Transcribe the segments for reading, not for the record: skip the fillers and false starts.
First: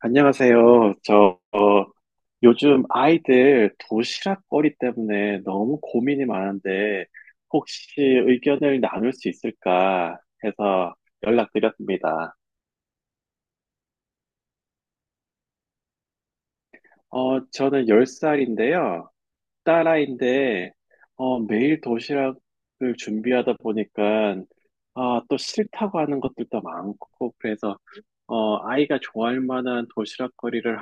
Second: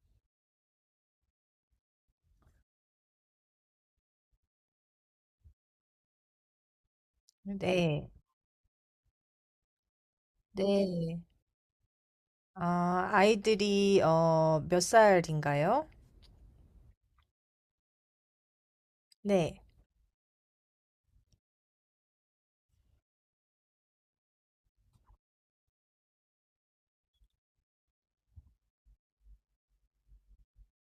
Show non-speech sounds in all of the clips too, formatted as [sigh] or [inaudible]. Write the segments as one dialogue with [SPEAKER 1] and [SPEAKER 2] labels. [SPEAKER 1] 안녕하세요. 저 요즘 아이들 도시락거리 때문에 너무 고민이 많은데
[SPEAKER 2] 네,
[SPEAKER 1] 혹시
[SPEAKER 2] 네,
[SPEAKER 1] 의견을 나눌 수 있을까 해서
[SPEAKER 2] 네.
[SPEAKER 1] 연락드렸습니다.
[SPEAKER 2] 아이들이, 몇 살인가요?
[SPEAKER 1] 저는 10살인데요.
[SPEAKER 2] 네,
[SPEAKER 1] 딸아이인데 매일 도시락을 준비하다 보니까 아, 또 싫다고 하는 것들도 많고 그래서 아이가 좋아할 만한 도시락거리를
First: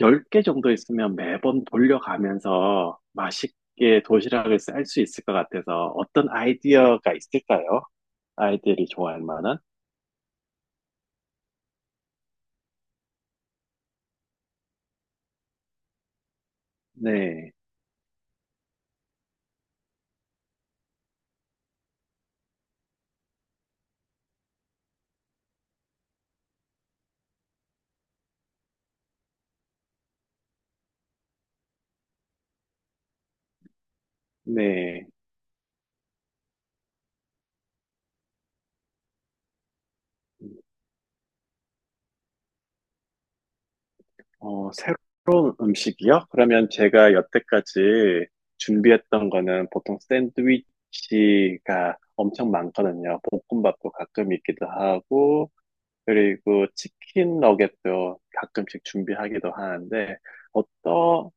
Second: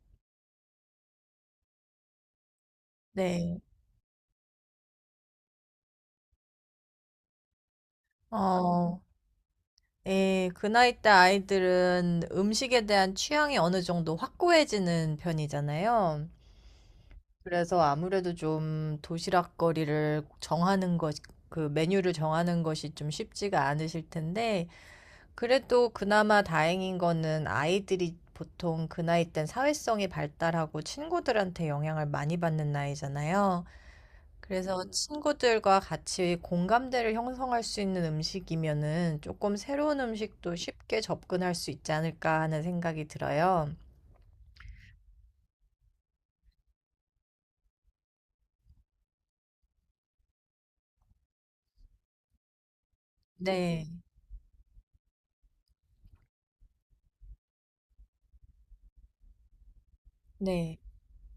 [SPEAKER 1] 10개 정도 있으면 매번 돌려가면서
[SPEAKER 2] 네.
[SPEAKER 1] 맛있게 도시락을 쌀 수 있을 것 같아서 어떤 아이디어가 있을까요? 아이들이
[SPEAKER 2] 어,
[SPEAKER 1] 좋아할 만한?
[SPEAKER 2] 예, 그 나이 때 아이들은 음식에 대한 취향이 어느 정도 확고해지는 편이잖아요.
[SPEAKER 1] 네,
[SPEAKER 2] 그래서 아무래도 좀 도시락거리를 정하는 것, 그 메뉴를 정하는 것이 좀 쉽지가 않으실 텐데, 그래도 그나마 다행인 거는 아이들이 보통 그 나이 땐 사회성이 발달하고 친구들한테 영향을 많이 받는 나이잖아요. 그래서
[SPEAKER 1] 네.
[SPEAKER 2] 친구들과 같이 공감대를 형성할 수 있는 음식이면은 조금 새로운 음식도 쉽게 접근할 수 있지 않을까 하는 생각이 들어요.
[SPEAKER 1] 새로운 음식이요? 그러면 제가 여태까지 준비했던 거는 보통 샌드위치가 엄청 많거든요.
[SPEAKER 2] 네,
[SPEAKER 1] 볶음밥도 가끔 있기도 하고, 그리고 치킨 너겟도 가끔씩 준비하기도 하는데,
[SPEAKER 2] 네.
[SPEAKER 1] 어떤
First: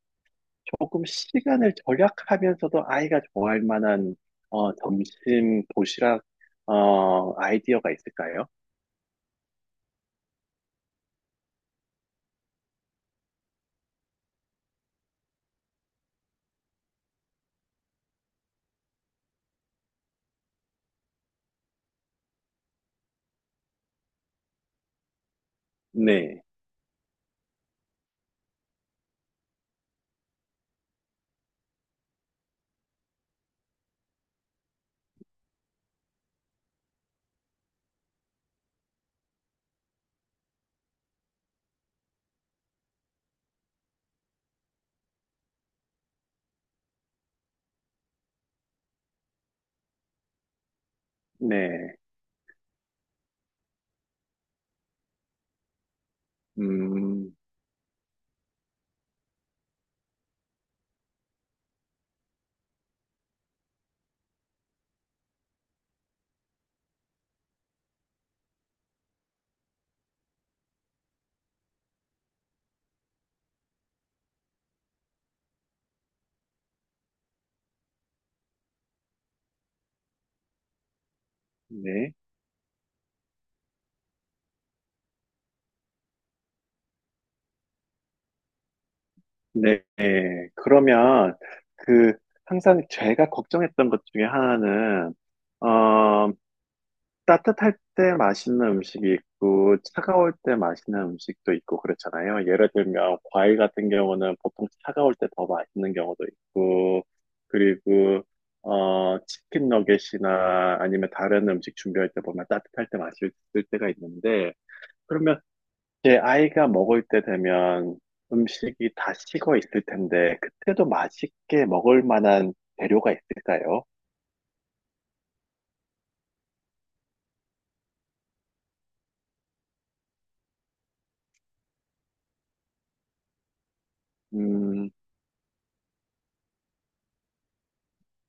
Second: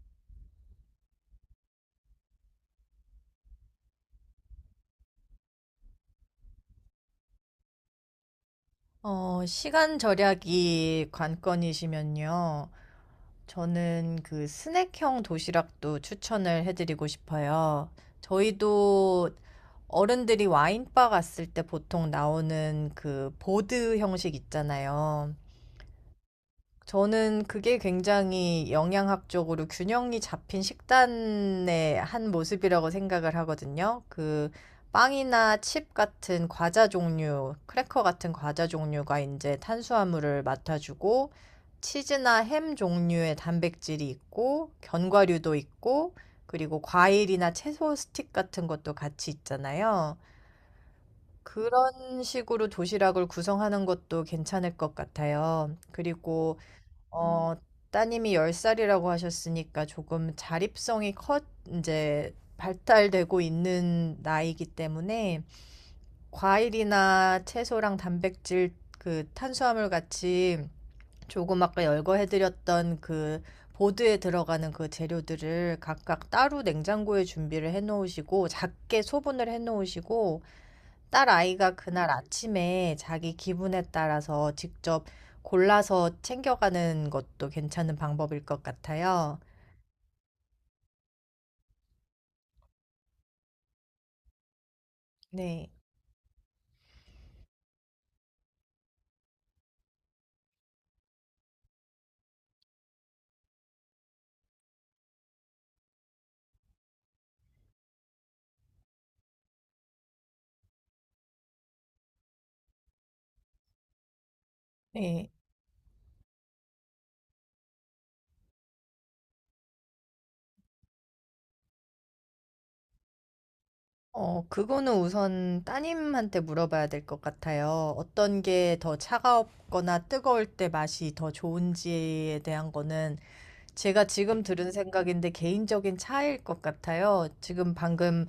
[SPEAKER 1] 조금 시간을 절약하면서도 아이가 좋아할 만한 점심 도시락 아이디어가 있을까요?
[SPEAKER 2] 시간 절약이 관건이시면요. 저는 그 스낵형 도시락도 추천을 해드리고 싶어요. 저희도 어른들이 와인바 갔을 때 보통 나오는 그 보드 형식 있잖아요.
[SPEAKER 1] 네,
[SPEAKER 2] 저는 그게 굉장히 영양학적으로 균형이 잡힌 식단의 한 모습이라고 생각을 하거든요. 그 빵이나 칩 같은 과자 종류, 크래커 같은 과자 종류가 이제 탄수화물을 맡아주고, 치즈나 햄 종류의 단백질이 있고, 견과류도 있고, 그리고 과일이나 채소 스틱 같은 것도 같이 있잖아요.
[SPEAKER 1] 네,
[SPEAKER 2] 그런 식으로 도시락을 구성하는 것도 괜찮을 것 같아요. 그리고
[SPEAKER 1] 음,
[SPEAKER 2] 어, 따님이 10살이라고 하셨으니까 조금 자립성이 커 이제 발달되고 있는 나이이기 때문에 과일이나 채소랑 단백질 그 탄수화물 같이 조금 아까 열거해드렸던 그 보드에 들어가는 그 재료들을 각각 따로 냉장고에 준비를 해놓으시고 작게 소분을 해놓으시고 딸 아이가 그날
[SPEAKER 1] 네,
[SPEAKER 2] 아침에 자기 기분에 따라서 직접 골라서 챙겨가는 것도 괜찮은 방법일 것 같아요.
[SPEAKER 1] 네. 네. 그러면 그 항상 제가 걱정했던 것 중에 하나는
[SPEAKER 2] 네.
[SPEAKER 1] 어, 따뜻할 때 맛있는 음식이 있고, 차가울 때 맛있는 음식도 있고, 그렇잖아요. 예를 들면, 과일 같은 경우는 보통 차가울 때 더 맛있는 경우도 있고, 그리고, 치킨 너겟이나 아니면 다른 음식 준비할 때 보면 따뜻할 때 맛있을 때가 있는데,
[SPEAKER 2] 네.
[SPEAKER 1] 그러면 제 아이가 먹을 때 되면 음식이 다 식어 있을 텐데, 그때도 맛있게 먹을 만한 재료가 있을까요?
[SPEAKER 2] 그거는 우선 따님한테 물어봐야 될 것 같아요. 어떤 게 더 차가웠거나 뜨거울 때 맛이 더 좋은지에 대한 거는 제가 지금 들은
[SPEAKER 1] 음,
[SPEAKER 2] 생각인데 개인적인 차이일 것 같아요. 지금 방금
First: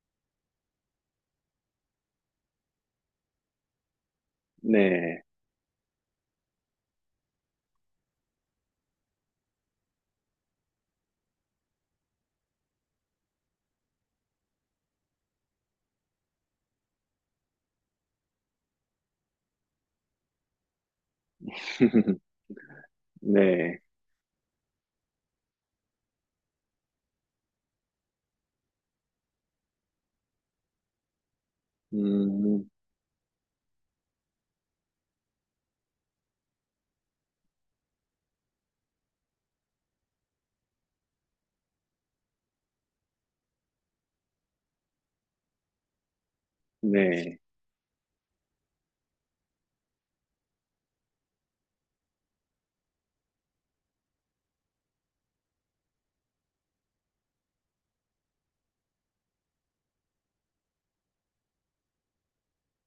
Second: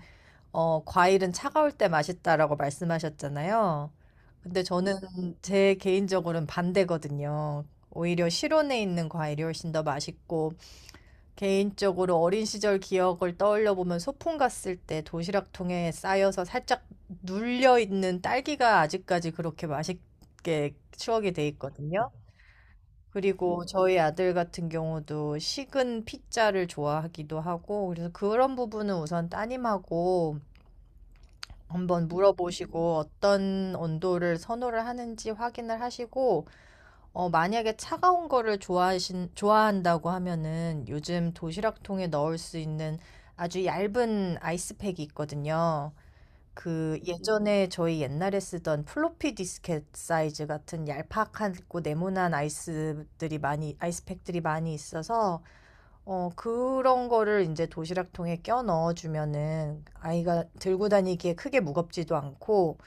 [SPEAKER 2] 과일은 차가울 때 맛있다라고 말씀하셨잖아요. 근데 저는
[SPEAKER 1] 네.
[SPEAKER 2] 제 개인적으로는 반대거든요. 오히려 실온에 있는 과일이 훨씬 더 맛있고, 개인적으로 어린 시절 기억을 떠올려 보면 소풍 갔을 때 도시락통에 쌓여서 살짝 눌려 있는 딸기가 아직까지 그렇게 맛있게 추억이 돼 있거든요.
[SPEAKER 1] [laughs]
[SPEAKER 2] 그리고
[SPEAKER 1] 네.
[SPEAKER 2] 저희 아들 같은 경우도 식은 피자를 좋아하기도 하고, 그래서 그런 부분은 우선 따님하고 한번
[SPEAKER 1] 음,
[SPEAKER 2] 물어보시고 어떤 온도를 선호를 하는지 확인을 하시고, 만약에 차가운 거를 좋아한다고 하면은 요즘 도시락통에 넣을 수 있는 아주 얇은 아이스팩이 있거든요. 그
[SPEAKER 1] 네.
[SPEAKER 2] 예전에 저희 옛날에 쓰던 플로피 디스켓 사이즈 같은 얄팍하고 네모난 아이스들이 많이 아이스팩들이 많이 있어서 그런 거를 이제 도시락통에 껴 넣어주면은 아이가 들고 다니기에 크게 무겁지도 않고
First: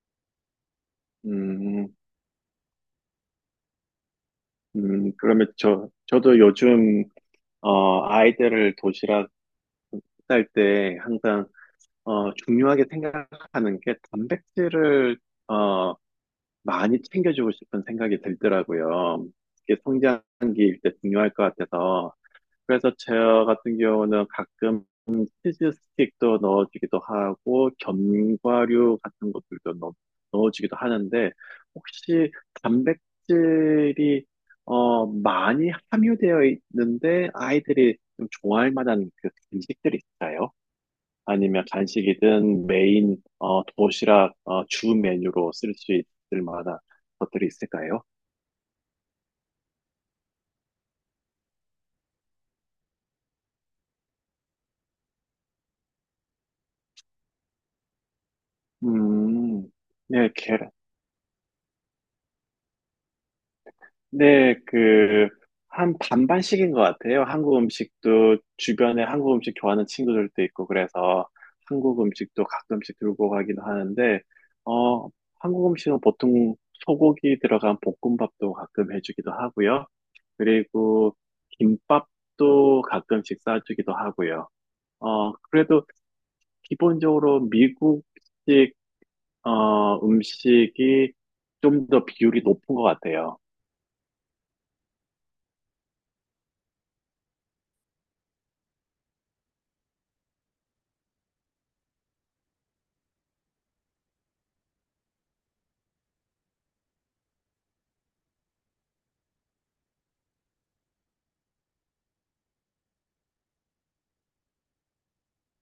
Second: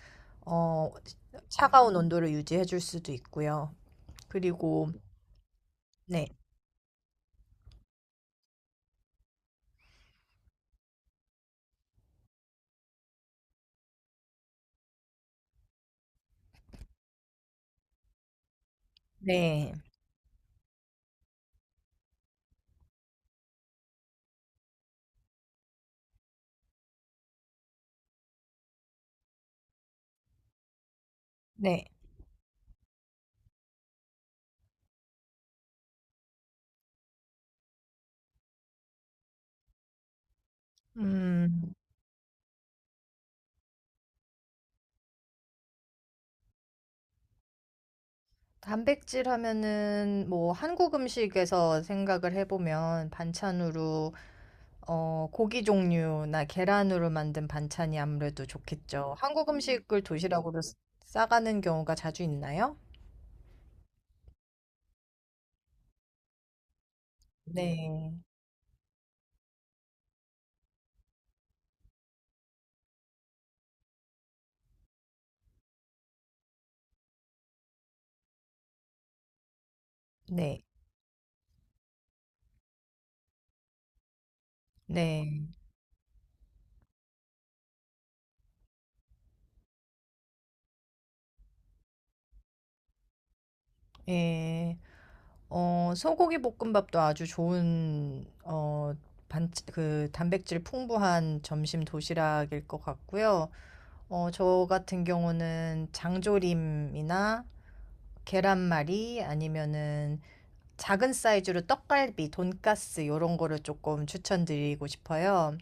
[SPEAKER 2] 어
[SPEAKER 1] 음,
[SPEAKER 2] 차가운 온도를 유지해 줄 수도 있고요. 그리고
[SPEAKER 1] 그러면 저,
[SPEAKER 2] 네.
[SPEAKER 1] 저도 요즘, 아이들을 도시락 쌀 때 항상, 중요하게 생각하는 게 단백질을, 어, 많이 챙겨주고 싶은 생각이 들더라고요.
[SPEAKER 2] 네.
[SPEAKER 1] 이게 성장기일 때 중요할 것 같아서. 그래서 저 같은 경우는 가끔 치즈 스틱도 넣어주기도 하고 견과류 같은 것들도 넣어주기도 하는데
[SPEAKER 2] 네.
[SPEAKER 1] 혹시 단백질이 많이 함유되어 있는데 아이들이 좀 좋아할 만한 그 간식들이 있어요? 아니면
[SPEAKER 2] 음.
[SPEAKER 1] 간식이든 메인 도시락 주 메뉴로 쓸 수 있을 만한 것들이 있을까요?
[SPEAKER 2] 단백질 하면은 뭐 한국 음식에서 생각을 해보면 반찬으로 고기 종류나 계란으로 만든 반찬이 아무래도 좋겠죠. 한국
[SPEAKER 1] 음,
[SPEAKER 2] 음식을
[SPEAKER 1] 네,
[SPEAKER 2] 싸가는 경우가 자주 있나요?
[SPEAKER 1] 네, 그, 한 반반씩인 것 같아요. 한국
[SPEAKER 2] 네.
[SPEAKER 1] 음식도 주변에 한국 음식 좋아하는 친구들도 있고, 그래서 한국 음식도 가끔씩 들고 가기도 하는데, 어, 한국 음식은 보통 소고기 들어간 볶음밥도 가끔 해주기도 하고요.
[SPEAKER 2] 네.
[SPEAKER 1] 그리고 김밥도 가끔씩 싸주기도 하고요.
[SPEAKER 2] 네.
[SPEAKER 1] 그래도 기본적으로 미국식, 음식이 좀 더 비율이 높은 것 같아요.
[SPEAKER 2] 예. 소고기 볶음밥도 아주 좋은 그 단백질 풍부한 점심 도시락일 것 같고요. 저 같은 경우는 장조림이나 계란말이 아니면은 작은 사이즈로 떡갈비, 돈가스 요런 거를 조금 추천드리고 싶어요.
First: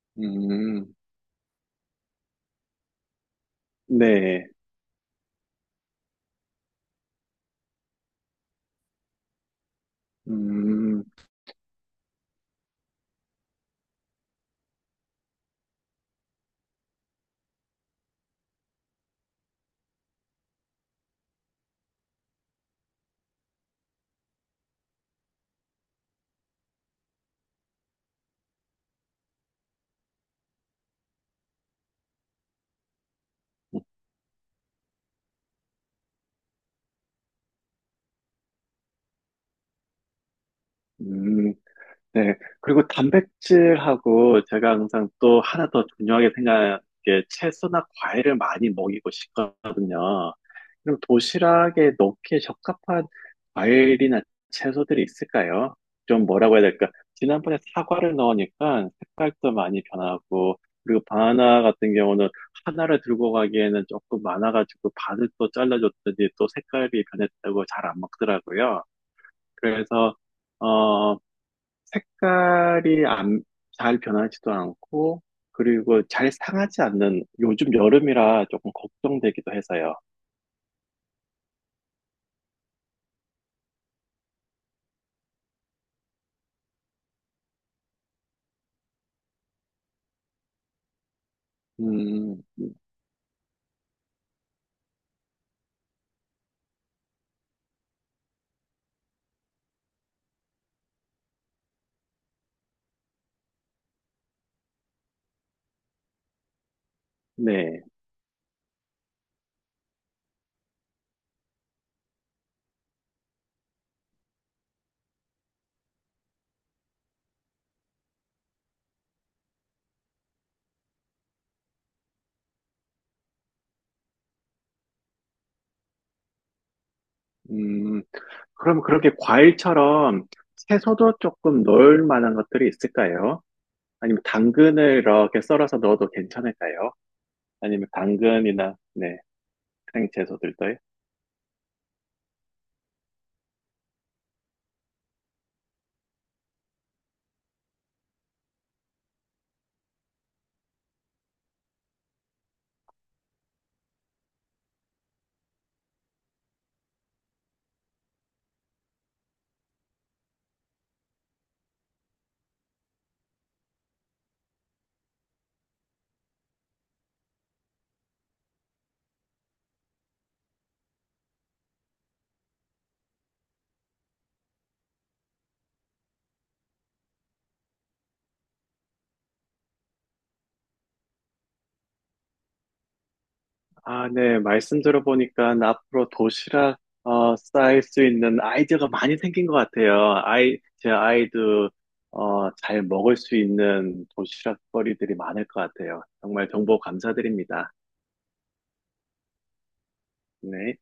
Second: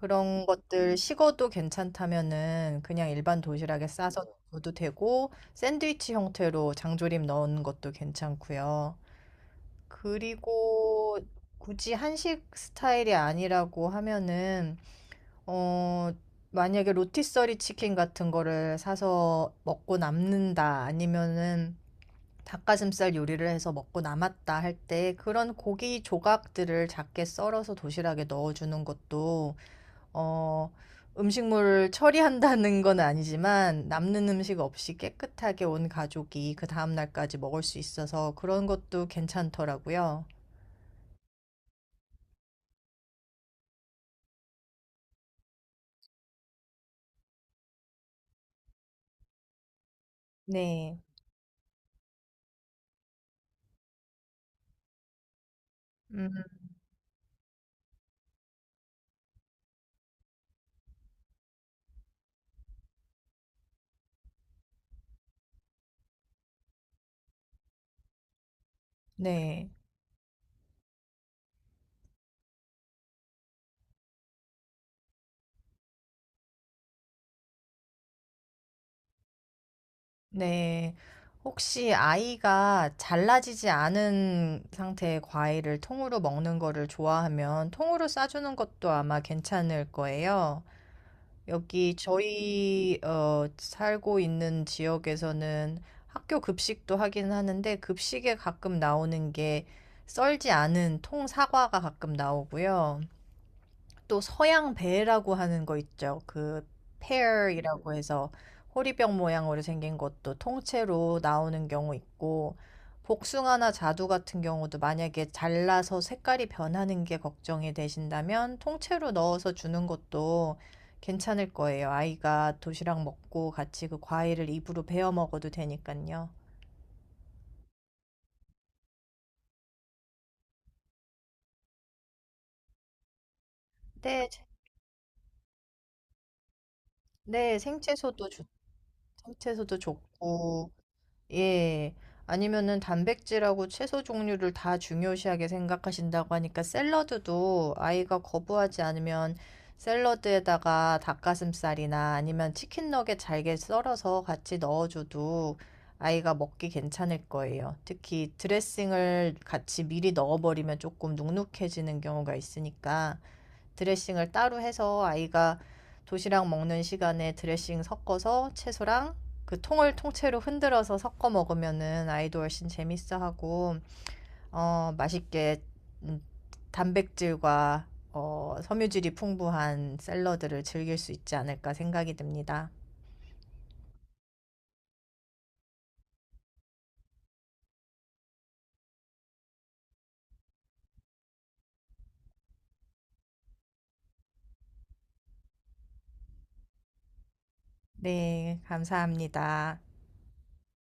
[SPEAKER 2] 그런
[SPEAKER 1] 음,
[SPEAKER 2] 것들 식어도 괜찮다면은 그냥 일반 도시락에 싸서
[SPEAKER 1] 네.
[SPEAKER 2] 넣어도 되고 샌드위치 형태로 장조림 넣은 것도 괜찮고요.
[SPEAKER 1] 음,
[SPEAKER 2] 그리고 굳이 한식 스타일이 아니라고 하면은 어 만약에 로티서리 치킨 같은 거를 사서 먹고 남는다 아니면은 닭가슴살 요리를 해서 먹고 남았다 할 때 그런 고기 조각들을 작게 썰어서 도시락에 넣어주는 것도 어, 음식물을 처리한다는 건 아니지만 남는 음식 없이 깨끗하게 온 가족이 그 다음 날까지 먹을 수 있어서 그런 것도 괜찮더라고요.
[SPEAKER 1] 음, 네. 그리고 단백질하고 제가 항상 또 하나 더 중요하게 생각하는 게 채소나 과일을 많이 먹이고 싶거든요.
[SPEAKER 2] 네.
[SPEAKER 1] 그럼 도시락에 넣기에 적합한 과일이나 채소들이 있을까요? 좀
[SPEAKER 2] 음,
[SPEAKER 1] 뭐라고 해야 될까? 지난번에 사과를 넣으니까 색깔도 많이 변하고, 그리고 바나나 같은 경우는 하나를 들고 가기에는 조금 많아가지고 반을 또 잘라줬더니 또 색깔이 변했다고 잘 안 먹더라고요.
[SPEAKER 2] 네.
[SPEAKER 1] 그래서 어 색깔이 안, 잘 변하지도 않고 그리고 잘 상하지 않는 요즘 여름이라 조금 걱정되기도 해서요.
[SPEAKER 2] 네. 혹시 아이가 잘라지지 않은 상태의 과일을 통으로 먹는 거를 좋아하면 통으로 싸주는 것도 아마 괜찮을 거예요. 여기
[SPEAKER 1] 음,
[SPEAKER 2] 저희 살고 있는 지역에서는 학교 급식도 하긴 하는데 급식에 가끔 나오는 게 썰지 않은 통 사과가 가끔 나오고요. 또 서양 배라고 하는 거 있죠. 그
[SPEAKER 1] 네.
[SPEAKER 2] 페어이라고 해서 호리병 모양으로 생긴 것도 통째로 나오는 경우 있고 복숭아나 자두 같은 경우도 만약에 잘라서 색깔이 변하는 게 걱정이 되신다면 통째로 넣어서 주는 것도 괜찮을 거예요. 아이가 도시락 먹고 같이 그 과일을 입으로 베어 먹어도 되니까요.
[SPEAKER 1] 음, 그럼 그렇게 과일처럼 채소도 조금 넣을 만한 것들이 있을까요? 아니면
[SPEAKER 2] 네, 제-
[SPEAKER 1] 당근을 이렇게 썰어서 넣어도 괜찮을까요?
[SPEAKER 2] 네,
[SPEAKER 1] 아니면
[SPEAKER 2] 생채소도 좋,
[SPEAKER 1] 당근이나 네,
[SPEAKER 2] 생채소도
[SPEAKER 1] 생 채소들도
[SPEAKER 2] 좋고 예. 아니면은 단백질하고 채소 종류를 다 중요시하게 생각하신다고 하니까 샐러드도 아이가 거부하지 않으면 샐러드에다가 닭가슴살이나 아니면 치킨 너겟 잘게 썰어서 같이 넣어줘도 아이가 먹기 괜찮을 거예요. 특히 드레싱을 같이 미리 넣어버리면 조금 눅눅해지는 경우가 있으니까 드레싱을 따로 해서 아이가 도시락 먹는 시간에 드레싱 섞어서 채소랑 그 통을 통째로 흔들어서 섞어 먹으면은 아이도 훨씬 재밌어 하고 맛있게 음, 단백질과 섬유질이 풍부한 샐러드를 즐길 수 있지 않을까 생각이 듭니다.
[SPEAKER 1] 아, 네. 말씀 들어보니까 앞으로 도시락 쌓일 수 있는 아이디어가 많이 생긴 것 같아요. 아이, 제 아이도 잘 먹을 수 있는 도시락거리들이 많을 것 같아요. 정말 정보 감사드립니다.
[SPEAKER 2] 네, 감사합니다.
[SPEAKER 1] 네.